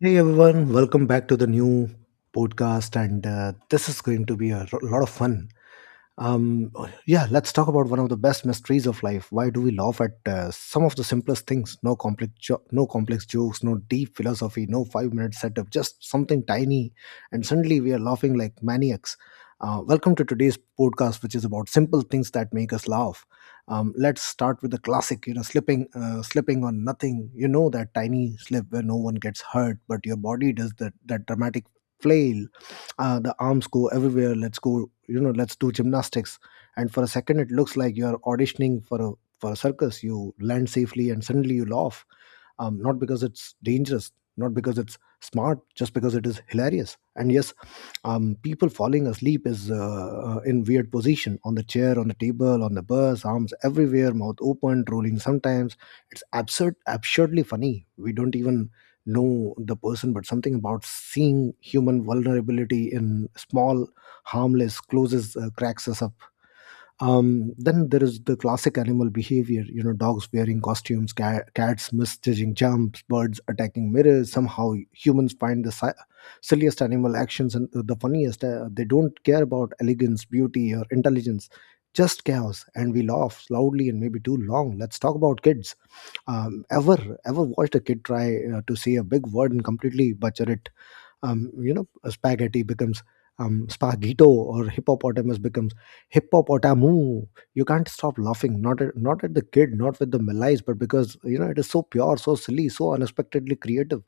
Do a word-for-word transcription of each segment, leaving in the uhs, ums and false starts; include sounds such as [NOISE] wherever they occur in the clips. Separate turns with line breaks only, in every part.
Hey everyone, welcome back to the new podcast, and uh, this is going to be a ro- lot of fun. Um, yeah, let's talk about one of the best mysteries of life. Why do we laugh at uh, some of the simplest things? No complex, jo- no complex jokes, no deep philosophy, no five-minute setup. Just something tiny, and suddenly we are laughing like maniacs. Uh, welcome to today's podcast, which is about simple things that make us laugh. Um, let's start with the classic, you know, slipping, uh, slipping on nothing. You know that tiny slip where no one gets hurt, but your body does that that dramatic flail. Uh, the arms go everywhere. Let's go, you know, let's do gymnastics, and for a second it looks like you're auditioning for a for a circus. You land safely and suddenly you laugh, um, not because it's dangerous, not because it's smart, just because it is hilarious. And yes, um, people falling asleep is uh, uh, in weird position on the chair, on the table, on the bus, arms everywhere, mouth open, rolling sometimes. It's absurd, absurdly funny. We don't even know the person, but something about seeing human vulnerability in small, harmless, closes, uh, cracks us up. Um, then there is the classic animal behavior. You know, dogs wearing costumes, ca- cats misjudging jumps, birds attacking mirrors. Somehow humans find the si- silliest animal actions and the funniest. Uh, they don't care about elegance, beauty, or intelligence, just chaos, and we laugh loudly and maybe too long. Let's talk about kids. um, ever Ever watched a kid try uh, to say a big word and completely butcher it? Um, you know, a spaghetti becomes, um, spaghetto, or hippopotamus becomes hippopotamu. You can't stop laughing, not at, not at the kid, not with the malice, but because you know it is so pure, so silly, so unexpectedly creative.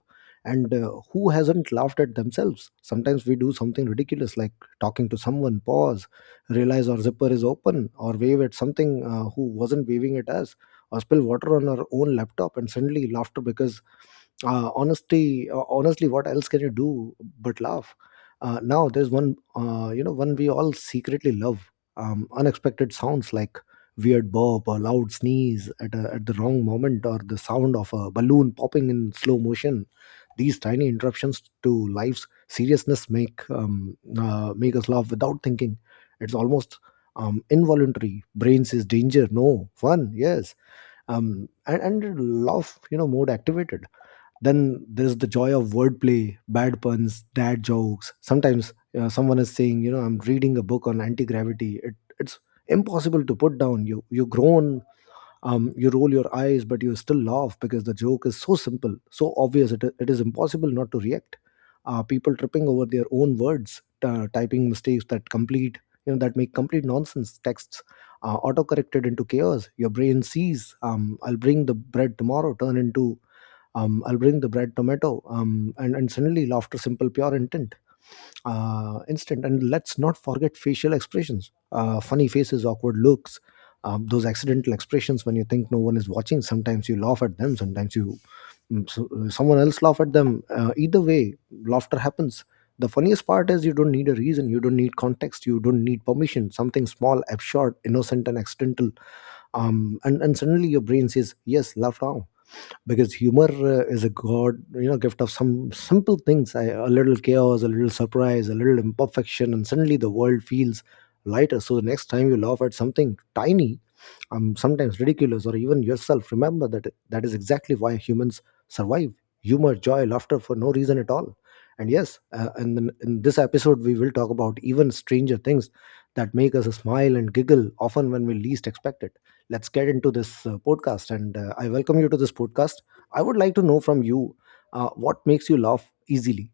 And uh, who hasn't laughed at themselves? Sometimes we do something ridiculous, like talking to someone, pause, realize our zipper is open, or wave at something, uh, who wasn't waving at us, or spill water on our own laptop, and suddenly laughter because, uh, honestly uh, honestly, what else can you do but laugh? Uh, now there's one, uh, you know, one we all secretly love. Um, unexpected sounds, like weird burp or loud sneeze at, a, at the wrong moment, or the sound of a balloon popping in slow motion. These tiny interruptions to life's seriousness make, um, uh, make us laugh without thinking. It's almost um, involuntary. Brain says danger no, fun yes, um, and, and laugh, you know, mode activated. Then there's the joy of wordplay, bad puns, dad jokes. Sometimes uh, someone is saying, you know, I'm reading a book on anti-gravity. It, it's impossible to put down. You you groan, um, you roll your eyes, but you still laugh because the joke is so simple, so obvious. It, it is impossible not to react. Uh, people tripping over their own words, uh, typing mistakes that complete, you know, that make complete nonsense texts, uh, auto-corrected into chaos. Your brain sees, um, I'll bring the bread tomorrow, turn into, um, I'll bring the bread tomato, um, and, and suddenly laughter, simple, pure intent, uh, instant. And let's not forget facial expressions, uh, funny faces, awkward looks, um, those accidental expressions when you think no one is watching. Sometimes you laugh at them, sometimes you, mm, so, uh, someone else laugh at them. Uh, either way, laughter happens. The funniest part is you don't need a reason, you don't need context, you don't need permission. Something small, absurd, innocent, and accidental, um, and and suddenly your brain says yes, laugh now, because humor uh, is a god, you know, gift of some simple things. I- a little chaos, a little surprise, a little imperfection, and suddenly the world feels lighter. So the next time you laugh at something tiny, um, sometimes ridiculous, or even yourself, remember that that is exactly why humans survive: humor, joy, laughter for no reason at all. And yes, uh, and in, in this episode we will talk about even stranger things that make us smile and giggle, often when we least expect it. Let's get into this uh, podcast. And uh, I welcome you to this podcast. I would like to know from you uh, what makes you laugh easily.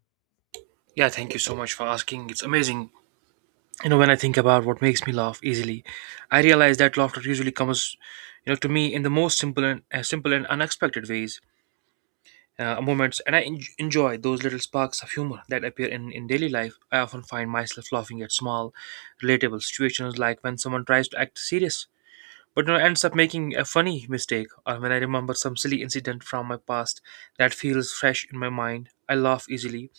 Yeah, thank you so much for asking. It's amazing. You know, when I think about what makes me laugh easily, I realize that laughter usually comes, you know, to me in the most simple and uh, simple and unexpected ways, uh, moments, and I en- enjoy those little sparks of humor that appear in in daily life. I often find myself laughing at small, relatable situations, like when someone tries to act serious but you know, ends up making a funny mistake, or when I remember some silly incident from my past that feels fresh in my mind. I laugh easily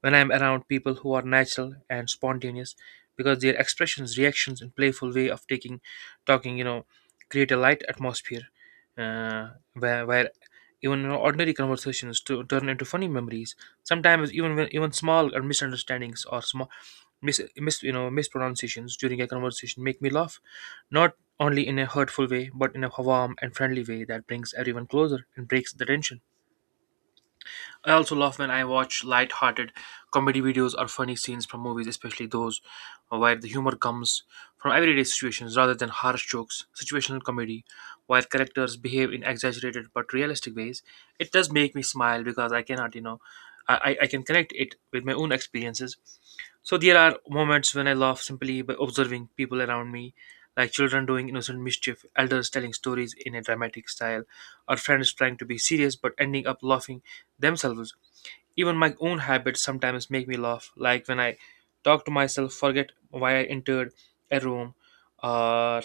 when I'm around people who are natural and spontaneous because their expressions, reactions, and playful way of taking talking, you know, create a light atmosphere uh, where, where even you know, ordinary conversations to turn into funny memories. Sometimes even when, even small or misunderstandings or small mis, mis you know mispronunciations during a conversation make me laugh, not only in a hurtful way but in a warm and friendly way that brings everyone closer and breaks the tension. I also love when I watch light-hearted comedy videos or funny scenes from movies, especially those where the humor comes from everyday situations rather than harsh jokes. Situational comedy, where characters behave in exaggerated but realistic ways, it does make me smile because I cannot, you know, I, I I can connect it with my own experiences. So there are moments when I laugh simply by observing people around me, like children doing innocent mischief, elders telling stories in a dramatic style, or friends trying to be serious but ending up laughing themselves. Even my own habits sometimes make me laugh, like when I talk to myself, forget why I entered a room, or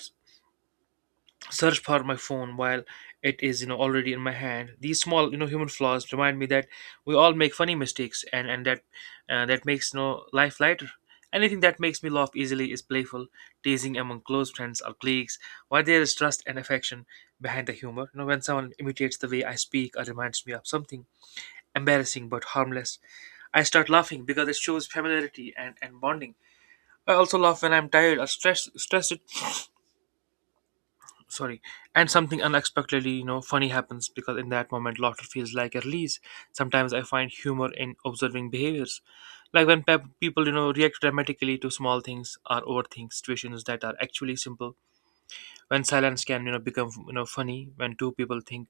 search for my phone while it is you know already in my hand. These small you know human flaws remind me that we all make funny mistakes, and and that uh, that makes you know life lighter. Anything that makes me laugh easily is playful, teasing among close friends or colleagues, while there is trust and affection behind the humor. You know, when someone imitates the way I speak or reminds me of something embarrassing but harmless. I start laughing because it shows familiarity and, and bonding. I also laugh when I'm tired or stressed, stressed. Sorry, and something unexpectedly, you know, funny happens because in that moment, laughter feels like a release. Sometimes I find humor in observing behaviors, like when pep- people, you know, react dramatically to small things or overthink situations that are actually simple. When silence can, you know, become, you know, funny when two people think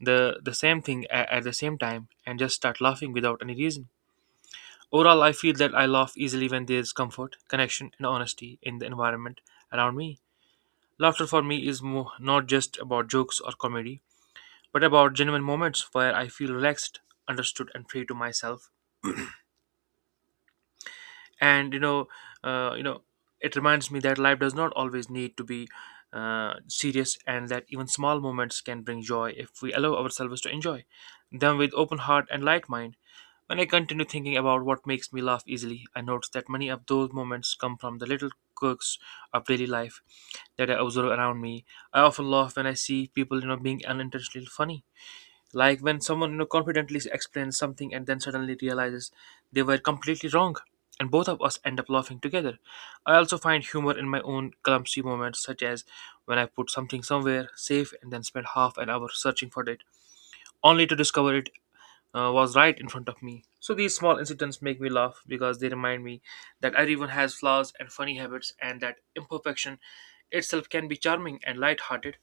the the same thing at, at the same time and just start laughing without any reason. Overall, I feel that I laugh easily when there's comfort, connection, and honesty in the environment around me. Laughter for me is mo- not just about jokes or comedy, but about genuine moments where I feel relaxed, understood, and free to myself. And you know, uh, you know, it reminds me that life does not always need to be uh, serious, and that even small moments can bring joy if we allow ourselves to enjoy them with open heart and light mind. When I continue thinking about what makes me laugh easily, I notice that many of those moments come from the little quirks of daily life that I observe around me. I often laugh when I see people, you know, being unintentionally funny. Like when someone, you know, confidently explains something and then suddenly realizes they were completely wrong. And both of us end up laughing together. I also find humor in my own clumsy moments, such as when I put something somewhere safe and then spend half an hour searching for it, only to discover it uh, was right in front of me. So these small incidents make me laugh because they remind me that everyone has flaws and funny habits and that imperfection itself can be charming and light-hearted.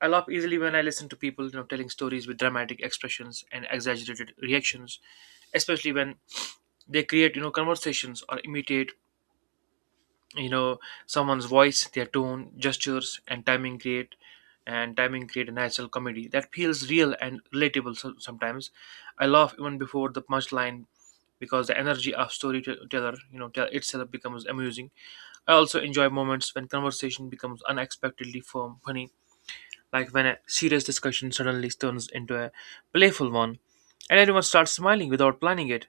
I laugh easily when I listen to people, you know, telling stories with dramatic expressions and exaggerated reactions, especially when they create, you know, conversations or imitate you know someone's voice, their tone, gestures and timing create and timing create a natural comedy that feels real and relatable. So- sometimes I laugh even before the punchline because the energy of storyteller you know tell itself becomes amusing. I also enjoy moments when conversation becomes unexpectedly firm funny, like when a serious discussion suddenly turns into a playful one and everyone starts smiling without planning it.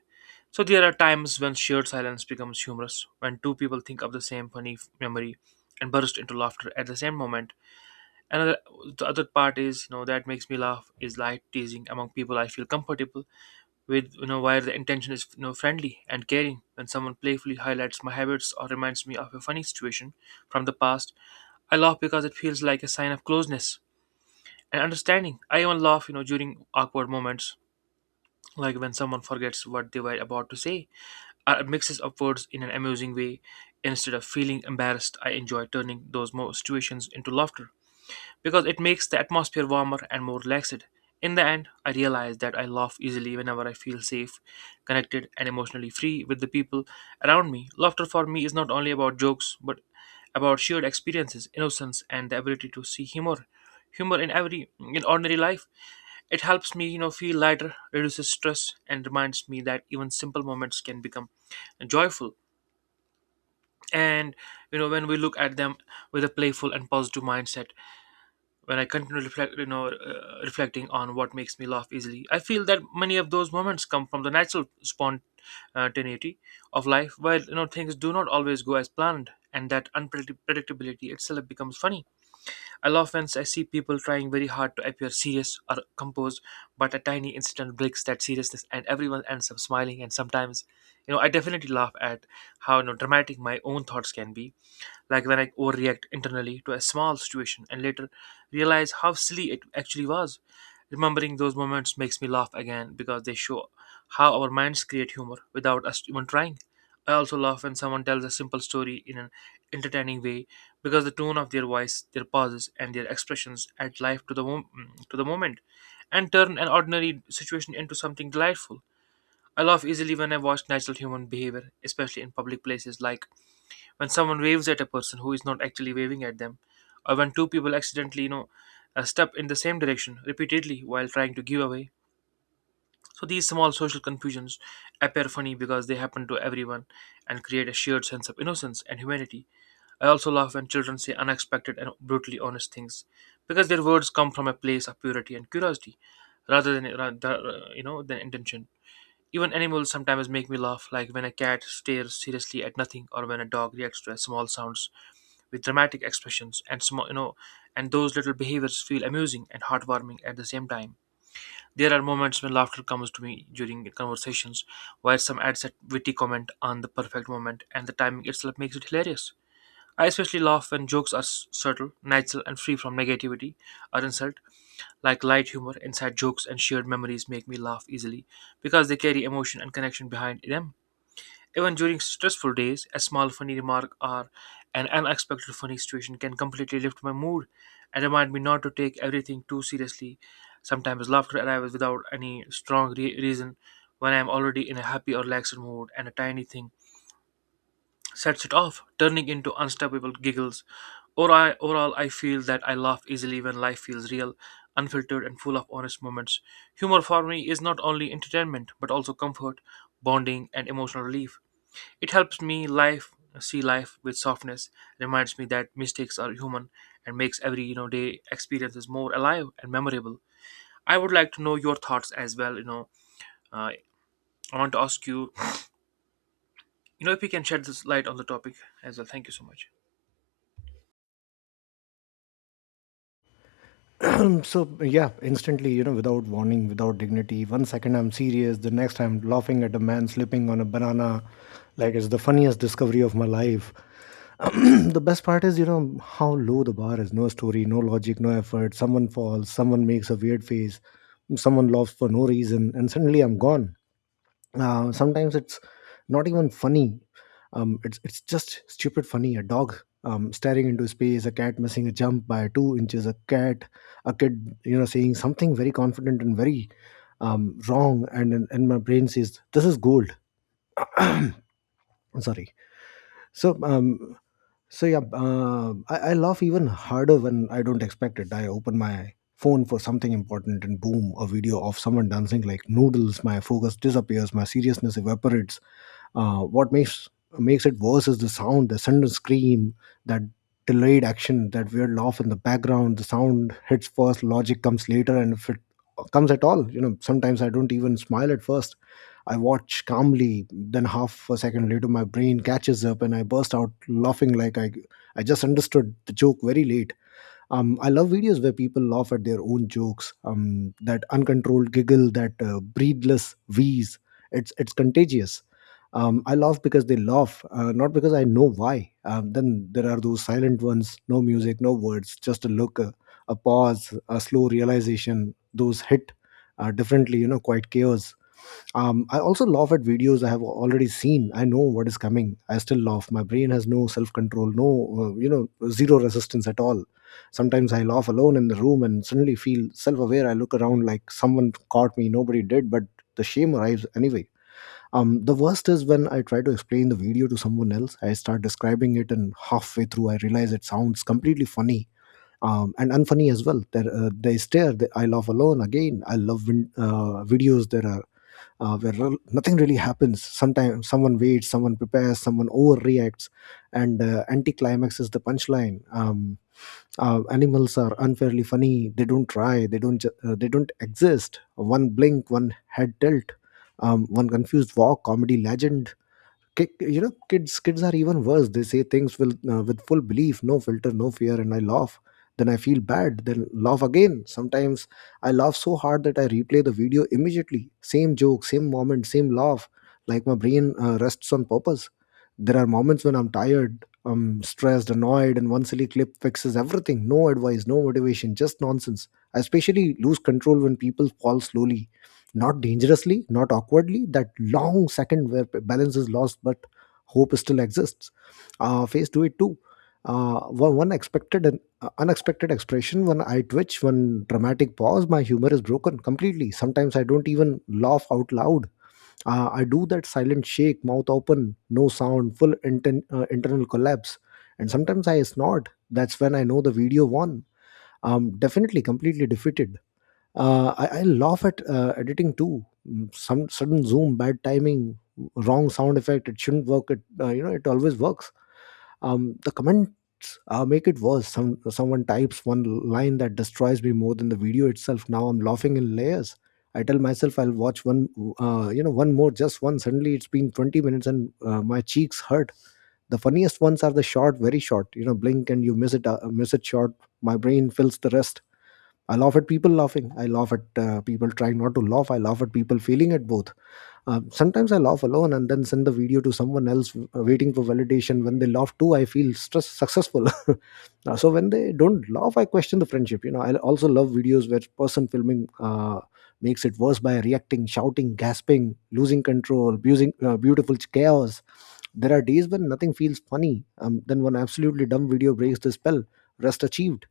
So there are times when shared silence becomes humorous, when two people think of the same funny f- memory and burst into laughter at the same moment. Another the other part is, you know, that makes me laugh is light teasing among people I feel comfortable with, you know, where the intention is, you know, friendly and caring. When someone playfully highlights my habits or reminds me of a funny situation from the past, I laugh because it feels like a sign of closeness and understanding. I even laugh, you know, during awkward moments, like when someone forgets what they were about to say, or mixes up words in an amusing way. Instead of feeling embarrassed, I enjoy turning those mo- situations into laughter because it makes the atmosphere warmer and more relaxed. In the end, I realized that I laugh easily whenever I feel safe, connected, and emotionally free with the people around me. Laughter for me is not only about jokes, but about shared experiences, innocence, and the ability to see humor, humor in every in ordinary life. It helps me, you know, feel lighter, reduces stress, and reminds me that even simple moments can become joyful. And you know, when we look at them with a playful and positive mindset, when I continue reflect, you know, uh, reflecting on what makes me laugh easily, I feel that many of those moments come from the natural spontaneity of life, where you know things do not always go as planned, and that unpredictability itself becomes funny. I laugh when I see people trying very hard to appear serious or composed, but a tiny incident breaks that seriousness, and everyone ends up smiling. And sometimes, you know, I definitely laugh at how you know, dramatic my own thoughts can be, like when I overreact internally to a small situation and later realize how silly it actually was. Remembering those moments makes me laugh again because they show how our minds create humor without us even trying. I also laugh when someone tells a simple story in an entertaining way because the tone of their voice, their pauses, and their expressions add life to the mom- to the moment and turn an ordinary situation into something delightful. I laugh easily when I watch natural human behavior, especially in public places, like when someone waves at a person who is not actually waving at them, or when two people accidentally, you know, uh, step in the same direction repeatedly while trying to give away. So these small social confusions appear funny because they happen to everyone and create a shared sense of innocence and humanity. I also laugh when children say unexpected and brutally honest things because their words come from a place of purity and curiosity rather than ra- da- you know than intention. Even animals sometimes make me laugh, like when a cat stares seriously at nothing, or when a dog reacts to small sounds with dramatic expressions. And small, you know, and those little behaviors feel amusing and heartwarming at the same time. There are moments when laughter comes to me during conversations, where some adds a witty comment on the perfect moment, and the timing itself makes it hilarious. I especially laugh when jokes are s- subtle, natural, and free from negativity or insult, like light humor, inside jokes, and shared memories make me laugh easily because they carry emotion and connection behind them. Even during stressful days, a small funny remark or an unexpected funny situation can completely lift my mood and remind me not to take everything too seriously. Sometimes laughter arrives without any strong re- reason when I am already in a happy or relaxed mood, and a tiny thing sets it off, turning into unstoppable giggles. Or I, overall, I feel that I laugh easily when life feels real, unfiltered, and full of honest moments. Humor for me is not only entertainment but also comfort, bonding, and emotional relief. It helps me life see life with softness, reminds me that mistakes are human, and makes every you know day experiences more alive and memorable. I would like to know your thoughts as well. You know, uh, I want to ask you, you know, if you can shed this light on the topic as well. Thank you so much.
[CLEARS THROAT] Um, so yeah, instantly, you know, without warning, without dignity. One second I'm serious, the next I'm laughing at a man slipping on a banana, like it's the funniest discovery of my life. [CLEARS THROAT] The best part is, you know, how low the bar is. No story, no logic, no effort. Someone falls, someone makes a weird face, someone laughs for no reason, and suddenly I'm gone. Uh, sometimes it's not even funny. Um, it's it's just stupid funny. A dog um, staring into space, a cat missing a jump by two inches, a cat a kid, you know, saying something very confident and very um, wrong, and and and my brain says this is gold. I'm sorry. so um so yeah, uh, I, I laugh even harder when I don't expect it. I open my phone for something important, and boom, a video of someone dancing like noodles. My focus disappears, my seriousness evaporates. Uh, what makes Makes it worse is the sound, the sudden scream, that delayed action, that weird laugh in the background. The sound hits first, logic comes later, and if it comes at all, you know, sometimes I don't even smile at first. I watch calmly, then half a second later, my brain catches up and I burst out laughing, like I, I just understood the joke very late. um, I love videos where people laugh at their own jokes. Um, that uncontrolled giggle, that uh, breathless wheeze, it's it's contagious. Um, I laugh because they laugh, uh, not because I know why. Um, then there are those silent ones, no music, no words, just a look, a, a pause, a slow realization. Those hit uh, differently, you know, quite chaos. Um, I also laugh at videos I have already seen. I know what is coming. I still laugh. My brain has no self control, no, uh, you know, zero resistance at all. Sometimes I laugh alone in the room and suddenly feel self aware. I look around like someone caught me, nobody did, but the shame arrives anyway. Um, the worst is when I try to explain the video to someone else. I start describing it, and halfway through, I realize it sounds completely funny um, and unfunny as well. There, uh, they stare. They, I laugh alone again. I love win- uh, videos. There are uh, where rel- nothing really happens. Sometimes someone waits, someone prepares, someone overreacts, and uh, anticlimax is the punchline. Um, uh, animals are unfairly funny. They don't try. They don't. Ju- uh, they don't exist. One blink, one head tilt, um, one confused walk. Comedy legend. Ki- you know, kids kids are even worse. They say things will uh, with full belief, no filter, no fear, and I laugh, then I feel bad, then laugh again. Sometimes I laugh so hard that I replay the video immediately, same joke, same moment, same laugh, like my brain uh, rests on purpose. There are moments when I'm tired, I'm stressed, annoyed, and one silly clip fixes everything, no advice, no motivation, just nonsense. I especially lose control when people fall slowly, not dangerously, not awkwardly. That long second where balance is lost, but hope still exists. Uh, phase two it too. Uh, one, one expected and uh, unexpected expression, one eye twitch, one dramatic pause. My humor is broken completely. Sometimes I don't even laugh out loud. Uh, I do that silent shake, mouth open, no sound, full inten- uh, internal collapse. And sometimes I snort. That's when I know the video won. Um, definitely completely defeated. uh, I, I laugh at uh, editing too. Mm, Some sudden zoom, bad timing, wrong sound effect. It shouldn't work. It uh, You know, it always works. Um, the comments uh, make it worse. Some someone types one line that destroys me more than the video itself. Now I'm laughing in layers. I tell myself I'll watch one, uh, you know, one more, just one. Suddenly it's been twenty minutes and uh, my cheeks hurt. The funniest ones are the short, very short. You know, blink and you miss it, uh, miss it short. My brain fills the rest. I laugh at people laughing. I laugh at uh, people trying not to laugh. I laugh at people failing at both. Um, sometimes I laugh alone and then send the video to someone else, uh, waiting for validation. When they laugh too, I feel stress successful. [LAUGHS] Uh, so when they don't laugh, I question the friendship. You know, I also love videos where person filming uh, makes it worse by reacting, shouting, gasping, losing control, abusing uh, beautiful chaos. There are days when nothing feels funny. Um, then one absolutely dumb video breaks the spell. Rest achieved.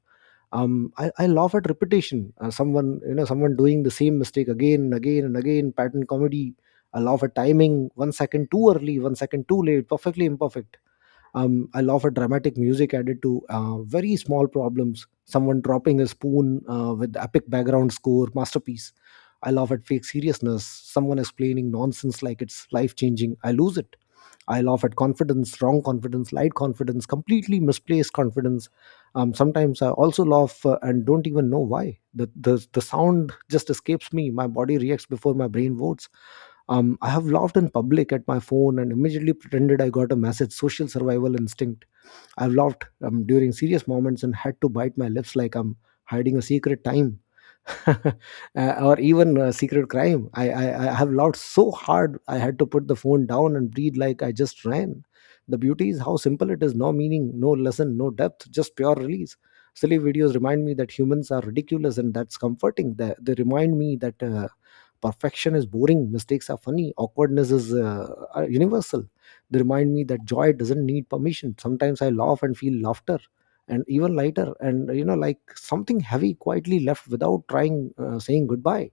Um, I, I laugh at repetition. Uh, someone, you know, someone doing the same mistake again and again and again. Pattern comedy. I laugh at timing. One second too early, one second too late. Perfectly imperfect. um, I love a dramatic music added to uh, very small problems, someone dropping a spoon uh, with epic background score, masterpiece. I love at fake seriousness, someone explaining nonsense like it's life changing, I lose it. I laugh at confidence, wrong confidence, light confidence, completely misplaced confidence. Um, sometimes I also laugh uh, and don't even know why. The, the the sound just escapes me. My body reacts before my brain votes. Um, I have laughed in public at my phone and immediately pretended I got a message. Social survival instinct. I've laughed um, during serious moments and had to bite my lips like I'm hiding a secret time. [LAUGHS] uh, or even a secret crime. I, I, I have laughed so hard I had to put the phone down and breathe like I just ran. The beauty is how simple it is, no meaning, no lesson, no depth, just pure release. Silly videos remind me that humans are ridiculous and that's comforting. They, they remind me that. Uh, Perfection is boring, mistakes are funny, awkwardness is uh, uh, universal. They remind me that joy doesn't need permission. Sometimes I laugh and feel laughter and even lighter, and you know, like something heavy quietly left without trying, uh, saying goodbye.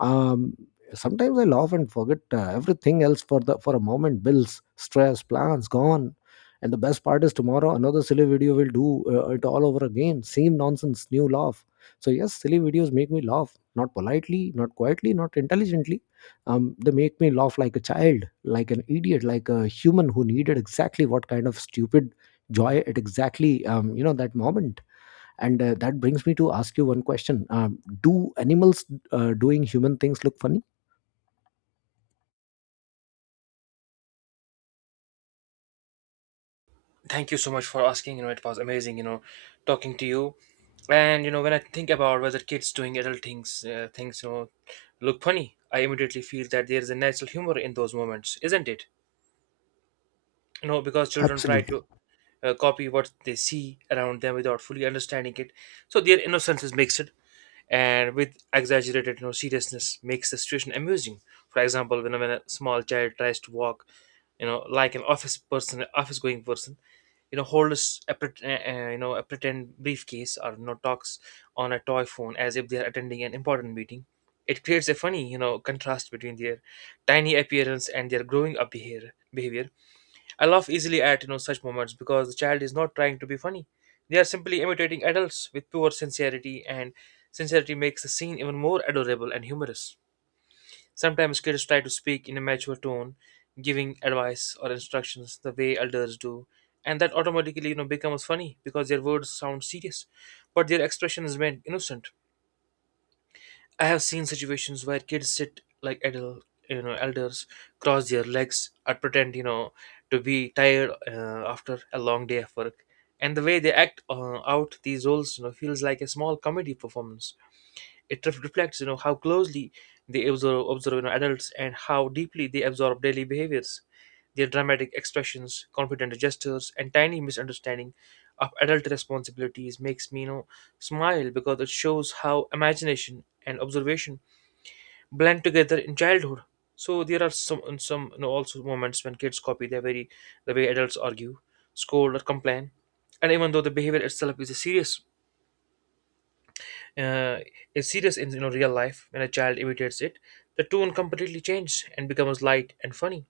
um, Sometimes I laugh and forget uh, everything else for the for a moment. Bills, stress, plans gone. And the best part is tomorrow another silly video will do uh, it all over again, same nonsense, new laugh. So yes, silly videos make me laugh, not politely, not quietly, not intelligently. Um, they make me laugh like a child, like an idiot, like a human who needed exactly what kind of stupid joy at exactly, um, you know, that moment. And uh, that brings me to ask you one question. Um, do animals uh, doing human things look funny?
Thank you so much for asking. You know, it was amazing. You know, talking to you. And you know, when I think about whether kids doing adult things, uh, things you know, look funny, I immediately feel that there is a natural humor in those moments, isn't it? You know, because children try
Absolutely.
to uh, copy what they see around them without fully understanding it, so their innocence is mixed and with exaggerated you know, seriousness makes the situation amusing. For example, when, a- when a small child tries to walk, you know, like an office person, office going person, you know, holds a, pret- uh, uh, you know, a pretend briefcase, or you know, talks on a toy phone as if they are attending an important meeting. It creates a funny, you know, contrast between their tiny appearance and their growing up behavior. behavior. I laugh easily at you know such moments because the child is not trying to be funny. They are simply imitating adults with pure sincerity, and sincerity makes the scene even more adorable and humorous. Sometimes kids try to speak in a mature tone, giving advice or instructions the way elders do, and that automatically you know becomes funny because their words sound serious, but their expression is meant innocent. I have seen situations where kids sit like adult, you know, elders cross their legs or pretend, you know, to be tired uh, after a long day of work. And the way they act uh, out these roles, you know, feels like a small comedy performance. It ref- reflects, you know, how closely they observe, observe you know, adults and how deeply they absorb daily behaviors. Their dramatic expressions, confident gestures, and tiny misunderstanding of adult responsibilities makes me, you know, smile because it shows how imagination and observation blend together in childhood. So there are some some you know, also moments when kids copy their very the way adults argue, scold, or complain. And even though the behavior itself is a serious, uh, is serious in you know real life, when a child imitates it, the tone completely changes and becomes light and funny.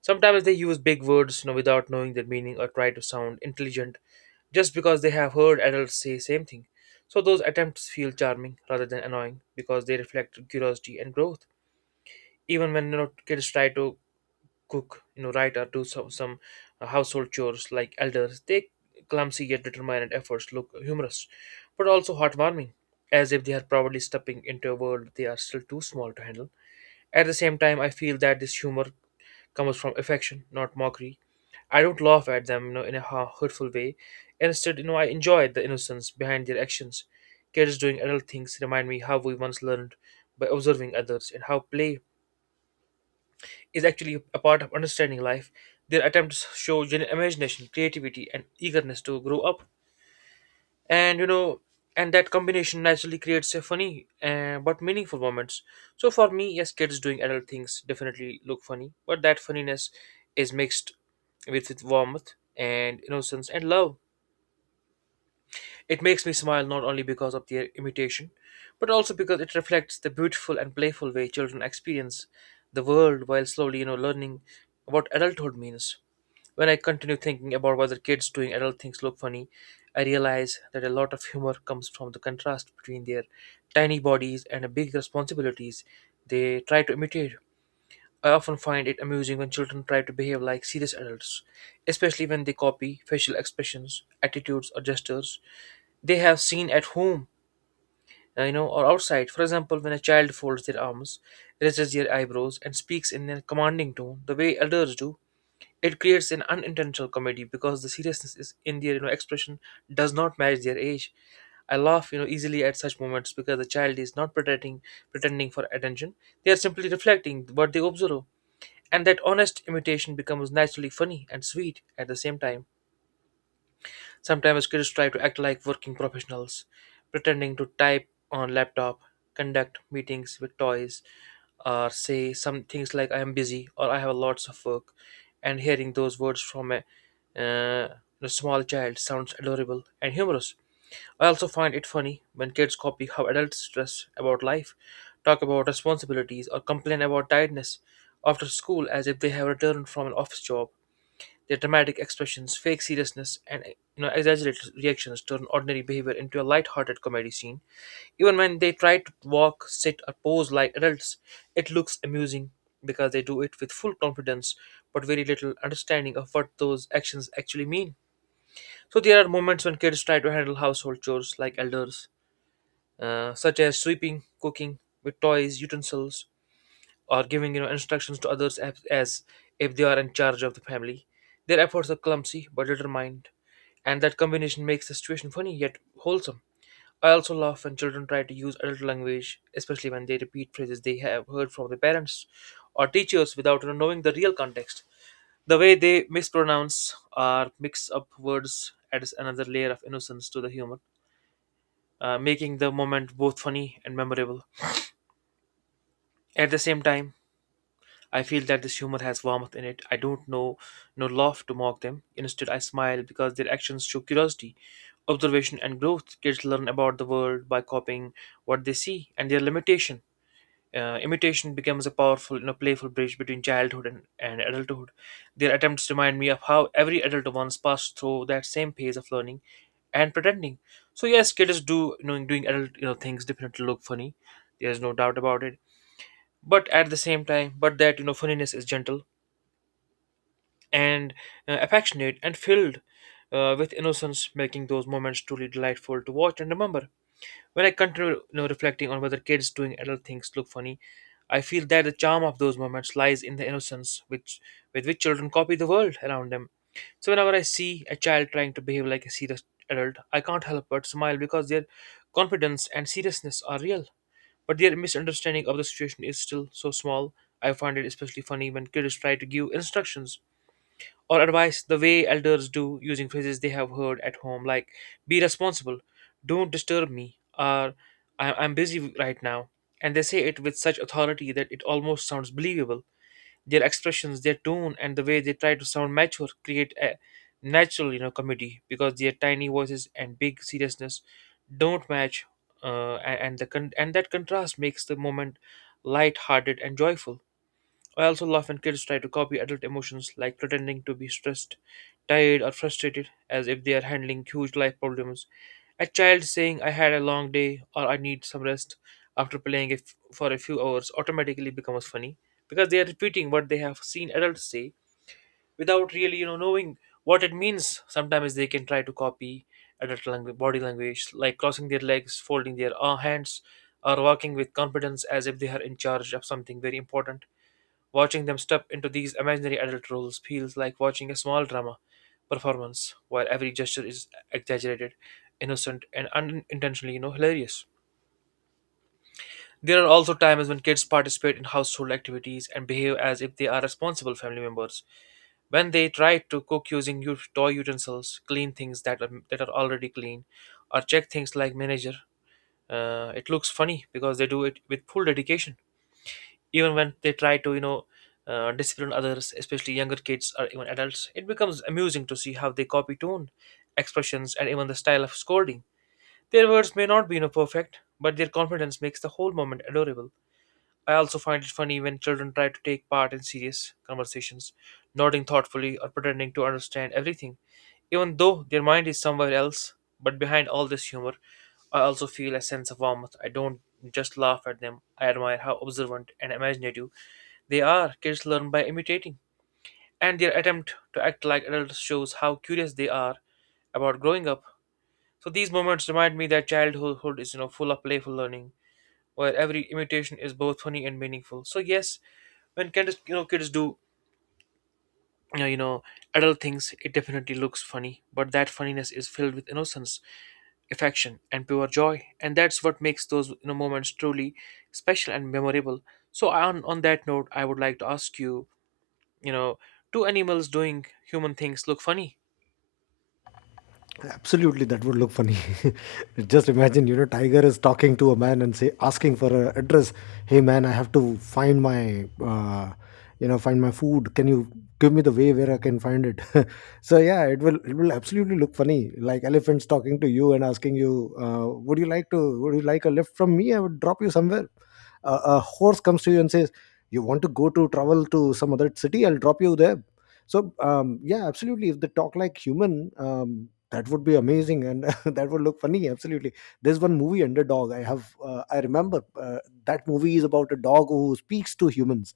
Sometimes they use big words, you know, without knowing their meaning, or try to sound intelligent just because they have heard adults say same thing. So those attempts feel charming rather than annoying because they reflect curiosity and growth. Even when you know kids try to cook, you know write, or do some, some household chores like elders, they clumsy yet determined efforts look humorous but also heartwarming, as if they are probably stepping into a world they are still too small to handle. At the same time, I feel that this humor comes from affection, not mockery. I don't laugh at them, you know in a ha- hurtful way. Instead, you know I enjoy the innocence behind their actions. Kids doing adult things remind me how we once learned by observing others, and how play is actually a part of understanding life. Their attempts show gen- imagination, creativity, and eagerness to grow up. And you know, and that combination naturally creates a funny uh, but meaningful moments. So for me, yes, kids doing adult things definitely look funny, but that funniness is mixed with its warmth and innocence and love. It makes me smile not only because of their imitation, but also because it reflects the beautiful and playful way children experience the world while slowly, you know, learning what adulthood means. When I continue thinking about whether kids doing adult things look funny, I realize that a lot of humor comes from the contrast between their tiny bodies and the big responsibilities they try to imitate. I often find it amusing when children try to behave like serious adults, especially when they copy facial expressions, attitudes, or gestures they have seen at home, uh, you know, or outside. For example, when a child folds their arms, raises their eyebrows, and speaks in a commanding tone, the way elders do, it creates an unintentional comedy because the seriousness is in their you know expression does not match their age. I laugh, you know, easily at such moments because the child is not pretending pretending for attention. They are simply reflecting what they observe. And that honest imitation becomes naturally funny and sweet at the same time. Sometimes kids try to act like working professionals, pretending to type on laptop, conduct meetings with toys, or say some things like "I am busy" or "I have lots of work." And hearing those words from a, uh, a small child sounds adorable and humorous. I also find it funny when kids copy how adults stress about life, talk about responsibilities, or complain about tiredness after school as if they have returned from an office job. Their dramatic expressions, fake seriousness, and you know exaggerated reactions turn ordinary behavior into a light-hearted comedy scene. Even when they try to walk, sit, or pose like adults, it looks amusing because they do it with full confidence but very little understanding of what those actions actually mean. So there are moments when kids try to handle household chores like elders, uh, such as sweeping, cooking with toys, utensils, or giving you know instructions to others, as, as if they are in charge of the family. Their efforts are clumsy but determined, and that combination makes the situation funny yet wholesome. I also laugh when children try to use adult language, especially when they repeat phrases they have heard from their parents or teachers without knowing the real context. The way they mispronounce or mix up words adds another layer of innocence to the humor, uh, making the moment both funny and memorable. At the same time, I feel that this humor has warmth in it. I don't know no laugh to mock them. Instead, I smile because their actions show curiosity, observation, and growth. Kids learn about the world by copying what they see and their limitation. Uh, imitation becomes a powerful, you know, playful bridge between childhood and, and adulthood. Their attempts remind me of how every adult once passed through that same phase of learning and pretending. So yes, kids do you know doing adult you know things definitely look funny. There's no doubt about it. But at the same time, but that you know funniness is gentle and uh, affectionate, and filled uh, with innocence, making those moments truly delightful to watch and remember. When I continue you know, reflecting on whether kids doing adult things look funny, I feel that the charm of those moments lies in the innocence which with which children copy the world around them. So whenever I see a child trying to behave like a serious adult, I can't help but smile because their confidence and seriousness are real. But their misunderstanding of the situation is still so small. I find it especially funny when kids try to give instructions or advice the way elders do, using phrases they have heard at home, like "Be responsible," "Don't disturb me," or "I- I'm busy right now," and they say it with such authority that it almost sounds believable. Their expressions, their tone, and the way they try to sound mature create a natural, you know, comedy, because their tiny voices and big seriousness don't match. Uh, a- and the con- and that contrast makes the moment light-hearted and joyful. I also laugh when kids try to copy adult emotions, like pretending to be stressed, tired, or frustrated, as if they are handling huge life problems. A child saying, "I had a long day" or "I need some rest" after playing it for a few hours automatically becomes funny because they are repeating what they have seen adults say without really, you know, knowing what it means. Sometimes they can try to copy adult langu- body language, like crossing their legs, folding their uh, hands, or walking with confidence as if they are in charge of something very important. Watching them step into these imaginary adult roles feels like watching a small drama performance where every gesture is exaggerated, innocent, and unintentionally, you know, hilarious. There are also times when kids participate in household activities and behave as if they are responsible family members. When they try to cook using u- toy utensils, clean things that are, that are already clean, or check things like manager, uh, it looks funny because they do it with full dedication. Even when they try to you know uh, discipline others, especially younger kids or even adults, it becomes amusing to see how they copy tone, expressions, and even the style of scolding. Their words may not be, you know perfect, but their confidence makes the whole moment adorable. I also find it funny when children try to take part in serious conversations, nodding thoughtfully or pretending to understand everything even though their mind is somewhere else. But behind all this humor, I also feel a sense of warmth. I don't just laugh at them. I admire how observant and imaginative they are. Kids learn by imitating. And their attempt to act like adults shows how curious they are about growing up. So these moments remind me that childhood is, you know, full of playful learning, where every imitation is both funny and meaningful. So yes, when kids, you know, kids do, you know, you know, adult things, it definitely looks funny, but that funniness is filled with innocence, affection, and pure joy, and that's what makes those, you know, moments truly special and memorable. So on on that note, I would like to ask you, you know, two animals doing human things look funny.
Absolutely, that would look funny. [LAUGHS] Just imagine, you know, Tiger is talking to a man and say, asking for an address. Hey, man, I have to find my, uh, you know, find my food. Can you give me the way where I can find it? [LAUGHS] So yeah, it will it will absolutely look funny. Like elephants talking to you and asking you, uh, would you like to would you like a lift from me? I would drop you somewhere. Uh, a a horse comes to you and says, you want to go to travel to some other city? I'll drop you there. So um, yeah, absolutely. If they talk like human, um, that would be amazing and [LAUGHS] that would look funny, absolutely. There's one movie, Underdog, I have uh, I remember. Uh, that movie is about a dog who speaks to humans.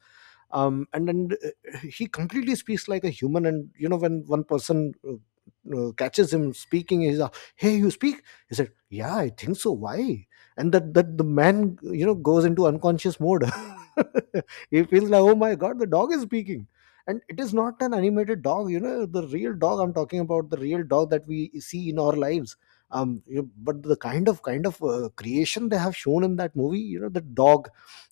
Um, and and uh, He completely speaks like a human, and you know, when one person, uh, uh, catches him speaking, he's like, hey, you speak. He said, yeah, I think so, why? And that that the man, you know, goes into unconscious mode. [LAUGHS] He feels like, oh my god, the dog is speaking. And it is not an animated dog, you know, the real dog. I'm talking about the real dog that we see in our lives. Um you know, but the kind of kind of uh, creation they have shown in that movie, you know, the dog,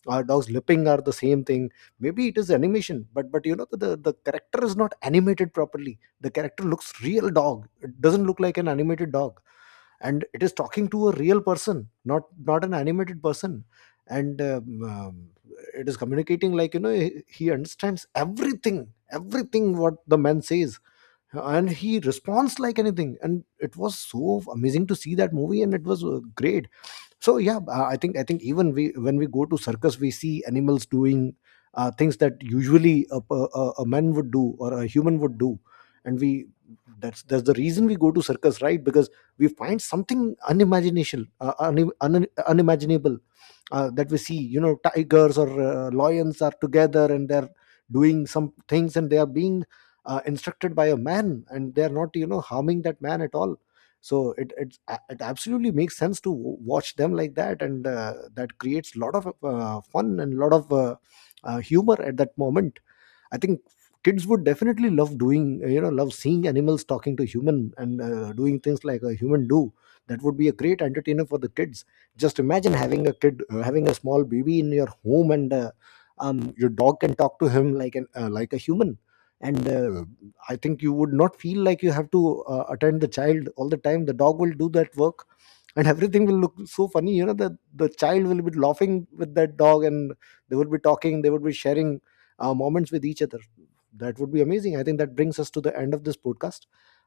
uh, dog's lipping are the same thing. Maybe it is animation, but but you know, the the character is not animated properly. The character looks real dog, it doesn't look like an animated dog. And it is talking to a real person, not not an animated person. And um, um, it is communicating like, you know, he, he understands everything everything what the man says. And he responds like anything, and it was so amazing to see that movie, and it was uh, great. So yeah, uh, i think i think even we, when we go to circus, we see animals doing uh, things that usually a a a a man would do, or a human would do. And we, that's that's the reason we go to circus, right? Because we find something unimagination uh, un, un, unimaginable. Uh, that we see, you know, tigers or uh, lions are together, and they're doing some things, and they are being uh, instructed by a man, and they're not, you know, harming that man at all. So it it it absolutely makes sense to w- watch them like that. And uh, that creates a lot of uh, fun and a lot of uh, uh, humor at that moment. I think kids would definitely love doing uh, you know, love seeing animals talking to human and uh, doing things like a human do. That would be a great entertainer for the kids. Just imagine having a kid, uh, having a small baby in your home, and uh, um, your dog can talk to him like an uh, like a human. And uh, I think you would not feel like you have to uh, attend the child all the time, the dog will do that work. And everything will look so funny, you know, the the child will be laughing with that dog, and they would be talking, they would be sharing uh, moments with each other. That would be amazing. I think that brings us to the end of this podcast.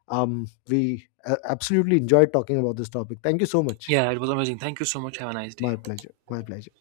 um, We uh, absolutely enjoyed talking about this topic. Thank you so much.
Yeah, it was amazing, thank you so much, have a nice
My
day.
pleasure. My pleasure.